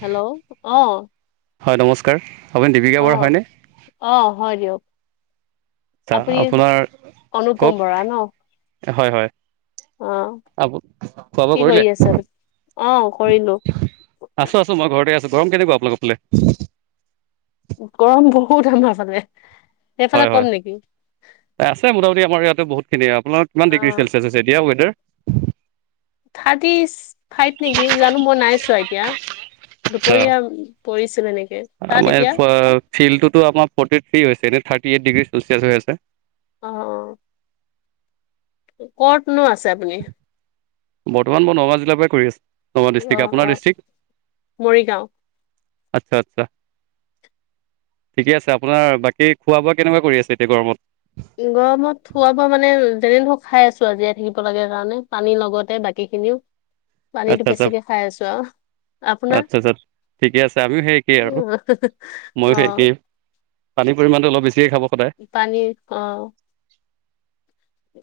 Hello অ। হয় নমস্কাৰ আপুনি অ দীপিকা বৰা হয়নে? অ হয় দিয়ক আচ্ছা। আপুনি আপোনাৰ অনুপম কওক। বৰা ন হয় হয়। অ অ খোৱা বোৱা কি কৰি কৰিলে? আছে অ কৰিলো আছো আছো মই ঘৰতে আছো। গৰম কেনেকুৱা আপোনালোক ফালে? গৰম বহুত আমাৰ ফালে। সেইফালে হয় কম হয় নেকি আছে মোটামুটি আমাৰ ইয়াত। বহুতখিনি আপোনাৰ কিমান অ ডিগ্ৰী চেলছিয়াছ আছে এতিয়া ৱেডাৰ? থাৰ্টি ফাইভ নেকি? জানো মই নাই চোৱা এতিয়া। আ। দুপৰীয়া পৰিছিলে নেকি তাত আমাৰ এতিয়া ফিল্ডটোতো আমাৰ ফৰ্টি থ্ৰী হৈছে। এনে থাৰ্টি এইট ডিগ্ৰী চেলচিয়াছ হৈ আছে। অ অ। কতনো আছে আপুনি? বৰ্তমান মই নগাঁও জিলাৰ পৰাই কৈ আছো। ন গাওঁ অ দিষ্টিক অ আপোনাৰ ডিষ্ট্ৰিক্? মৰিগাঁও আচ্ছা আচ্ছা। ঠিকে আছে আপোনাৰ বাকী খোৱা বোৱা কেনেকুৱা কৰি আছে এতিয়া গৰমত। গৰমত খোৱা বোৱা মানে যেনে ধৰক খাই আছো আজিয়াই থাকিব লাগে কাৰণে পানী লগতে বাকী সেইখিনিও। পানীতো আচ্ছা আচ্ছা বেছিকে খাই আছো আও। আচ্ছা আচ্ছা ঠিকে আছে। আমিও সেই একেই আৰু। ময়ো সেই অ একে। পানীৰ পৰিমাণটো অলপ বেছি। পানীৰ অ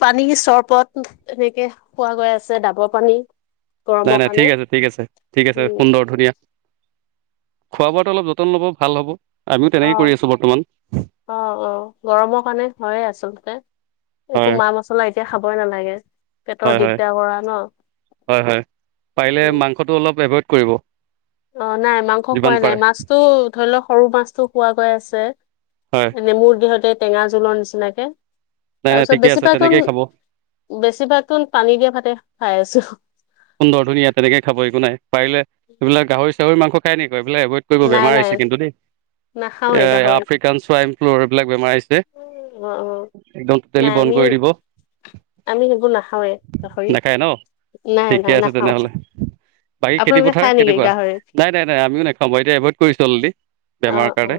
পানী চৰবত এনেকে খোৱা গৈ আছে ডাবৰ পানী নাই গৰমৰ নাই কাৰণে ঠিক আছে ঠিক আছে ঠিক আছে উম সুন্দৰ ধুনীয়া খোৱা বোৱটো অলপ যতন ল'ব ভাল হ'ব আমিও তেনেকে কৰি অহ আছোঁ বৰ্তমান অ অ গৰমৰ কাৰণে হয়েই আচলতে একো হয় মা মছলা এতিয়া খাবই নালাগে। পেটৰ হয় হয় দিগদাৰ কৰা ন হয় হয় পাৰিলে উ মাংসটো অলপ এভইড কৰিব অ নাই মাংস যিমান খোৱাই নাই পাৰে মাছটো ধৰি লওক সৰু মাছটো খোৱা গৈ আছে। হয় এনে মোৰ দেহতে টেঙা জোলৰ নিচিনাকে। নাই তাৰ নাই পিছত ঠিকে আছে বেছিভাগ তেনেকেই খাব বেছিভাগ পানী দিয়া ভাতে খাই আছো। সুন্দৰ ধুনীয়া তেনেকে খাব একো নাই পাৰিলে এইবিলাক গাহৰি চাহৰি মাংস খাই নেকি। গৈ পেলাই এভইড কৰিব নাই বেমাৰ নাই আহিছে কিন্তু দেই। নাখাওৱে এ গাহৰি আফ্ৰিকান চোৱাইন ফ্লু এইবিলাক বেমাৰ আহিছে। অ অ একদম নাই তেলি আমি বন্ধ কৰি দিব। আমি সেইবোৰ নাখাওৱে গাহৰি নাখায় ন নাই। ঠিকে নাই আছে নাখাওঁ তেনেহ'লে। বাকী খেতি আপোনালোকে পথাৰ খাই নেকি কেনেকোৱা গাহৰি নাই নাই নাই আমিও নাখাওঁ বাৰু এতিয়া এভইড কৰিছো অলৰেদি অ অ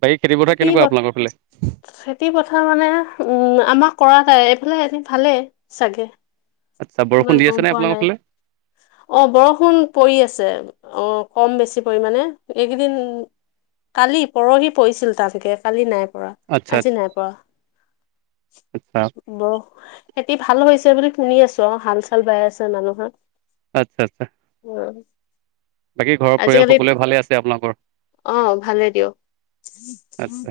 বাকী পথাৰ খেতি কেনেকুৱা প আপোনালোকৰ ফালে খেতি পথাৰ মানে উম আমাক কৰা নাই এইফালে এ ভালেই চাগে। আচ্ছা বৰষুণ ইমান দি গম আছে নে পোৱা আপোনালোকৰ নাই ফালে? অ বৰষুণ পৰি আছে অ কম বেছি পৰিমাণে এইকেইদিন কালি পৰহি পৰিছিল টানকে কালি নাই পৰা আচ্ছা আজি আচ্ছা নাই পৰা আচ্ছা ব খেতি ভাল হৈছে বুলি শুনি আছো আৰু হাল চাল বাই আছে মানুহৰ আচ্ছা আচ্ছা উ বাকী ঘৰৰ পৰিয়াল আজিকালি সকলোৱে ভালে আছে আপোনালোকৰ? অ ভালেই দিয়ক আচ্ছা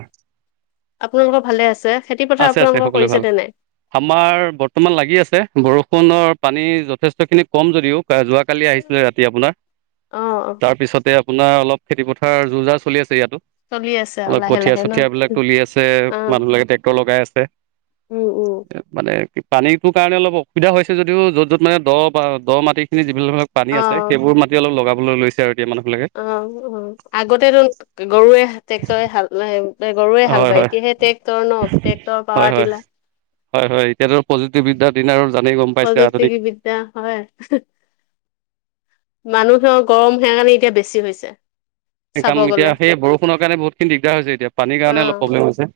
আপোনালোকৰ ভালে আছে? খেতি পথাৰ আছে আছে আপোনালোকৰ সকলোৱে ভাল কৰিছেনে নাই আমাৰ বৰ্তমান লাগি আছে বৰষুণৰ পানী যথেষ্টখিনি কম যদিও যোৱাকালি আহিছিলে ৰাতি আপোনাৰ অ অ তাৰপিছতে আপোনাৰ অলপ খেতি পথাৰ যোৰ যাৰ চলি আছে ইয়াত চলি আছে আৰু অলপ লাহে কঠিয়া লাহে ন চঠিয়া বিলাক তুলি আছে অ মানুহ বিলাকে লগাই আছে উম উম মানে পানীটোৰ কাৰণে অলপ অসুবিধা হৈছে যদিও য'ত য'ত মানে দ বা দ মাটিখিনি বিভিন্ন ধৰক পানী অ আছে সেইবোৰ মাটি অলপ লগাব লৈছে আৰু এতিয়া মানুহবিলাকে অ অ আগতেতো গৰুৱে টেক্টৰে হাল গৰুৱে হাল হয় বায় হয় এতিয়া সে ট্ৰেক্টৰ ন ট্ৰেক্টৰ হয় পাৱাৰ হয় তিলা হয় হয় এতিয়াতো পজিটি বিদ্যাৰ দিন আৰু জানেই গম পাইছে প্ৰযুক্তি আধুনিক বিদ্যা হয় মানুহৰ গৰম সেকাৰণে এতিয়া বেছি হৈছে সেই চাব কাৰণে এতিয়া গলে সেই বৰষুণৰ কাৰণে বহুতখিনি দিগদাৰ হৈছে এতিয়া পানীৰ অ কাৰণে অলপ প্ৰব্লেম হৈছে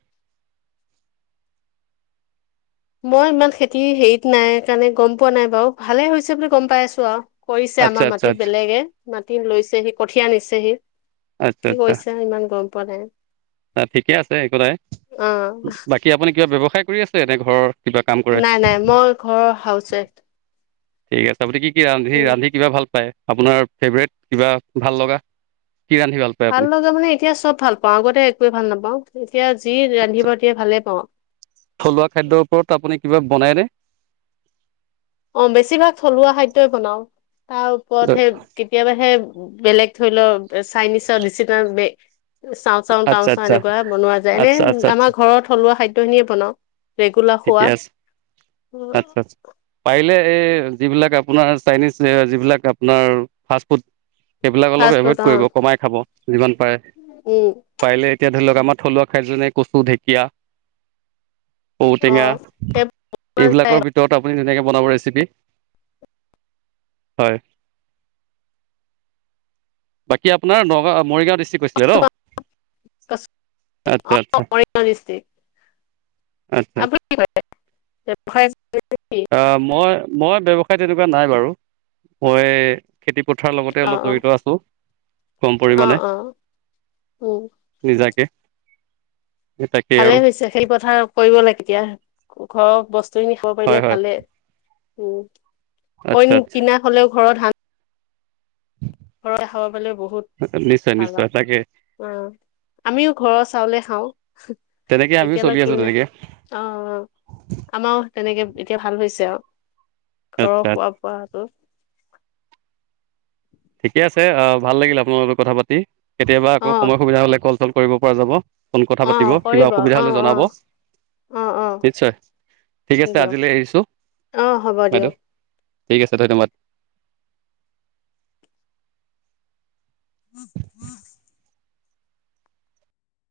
মই ইমান খেতি হেৰিত নাই কাৰণে গম পোৱা নাই বাৰু ভালে হৈছে বুলি গম পাই আছো আৰু কৰিছে আচ্ছা আমাৰ আচ্ছা মাটিত আচ্ছা বেলেগে মাটি লৈছেহি কঠীয়া নিছেহি আচ্ছা কি আচ্ছা কৈছা ইমান গম পোৱা নাই ঠিকে আছে একো নাই অ বাকী আপুনি কিবা ব্যৱসায় কৰি আছে এনে ঘৰৰ কিবা কাম কৰে নাই নাই মই ঘৰৰ হাউচ ৱাইফ ঠিক আছে আপুনি কি ৰান্ধি উম ৰান্ধি কিবা ভাল পায় আপোনাৰ ফেভৰেট কিবা ভাল লগা কি ৰান্ধি পায় ভাল আপুনি লগা মানে এতিয়া চব ভাল পাওঁ আগতে একোৱে ভাল নাপাওঁ এতিয়া যি ৰান্ধিব দিয়ে ভালে পাওঁ থলুৱা খাদ্যৰ ওপৰত আপুনি কিবা বনাইনে? অ বেছিভাগ থলুৱা খাদ্যই বনাও তাৰ ওপৰত সে কেতিয়াবা সে বেলেগ ধৰি লওক চাইনিজৰ চাওঁ চাওঁ তাও আচ্ছা চাওঁ আচ্ছা এনেকুৱা বনোৱা যায় এনে আচ্ছা আচ্ছা আচ্ছা আমাৰ ঘৰত থলুৱা খাদ্য খিনিয়ে বনাওঁ। ৰেগুলাৰ ঠিকে খোৱা আছে আচ্ছা আচ্ছা পাৰিলে এই যিবিলাক আপোনাৰ চাইনিজ যিবিলাক আপোনাৰ ফাষ্ট ফুড সেইবিলাক অলপ ফাষ্ট এফেক ফুড অ কৰিব কমাই খাব যিমান পাৰে উম পাৰিলে এতিয়া। ধৰি লওক আমাৰ থলুৱা খাদ্য যে কচু ঢেকীয়া অ ঔটেঙা এইবিলাকৰ ভিতৰত আপুনি তেনে বনাব ৰেছিপি। হয়। বাকী আপোনাৰ নগাঁও! মৰিগাঁও ডিষ্ট্ৰিক কৈছিলে ন? আচ্ছা আচ্ছা অ আচ্ছা আচ্ছা মই মই ব্যৱসায় তেনেকুৱা নাই বাৰু। মই খেতিপথাৰ লগতে অ অলপ অ জড়িত আছোঁ কম অ পৰিমাণে। অ উম নিজাকে তাকেই ভালে আৰু হৈছে খেতি পথাৰ কৰিব লাগে কেতিয়া ঘৰৰ বস্তু খাব হয় পাৰিলে হয় ভালে উ আচ্ছা অইন আচ্ছা কিনা হলেও ঘৰত ধান ঘৰতে খাব পালে বহুত নিশ্চয় ভাল নিশ্চয় তাকে আৰু অ আমিও ঘৰৰ চাউলে খাওঁ তেনেকে আমিও চলি এতিয়ালৈকে আছোঁ তেনেকে অ আমাৰ তেনেকে এতিয়া ভাল হৈছে আৰু ঘৰৰ আচ্ছা খোৱা বোৱাটো। ঠিকে আছে আহ ভাল লাগিল আপোনাৰ লগত কথা পাতিম কেতিয়াবা অ আকৌ সময় সুবিধা হলে কল চল কৰিব পৰা যাব। ফোন কথা অ পাতিব কিবা কৰিব অসুবিধা অ হলে অ জনাব। অ অ নিশ্চয় ঠিক আছে দিয়ক আজিলৈ আহিছো অ হ'ব দিয়ক বাইদেউ। ঠিক আছে ধন্যবাদ। উম উম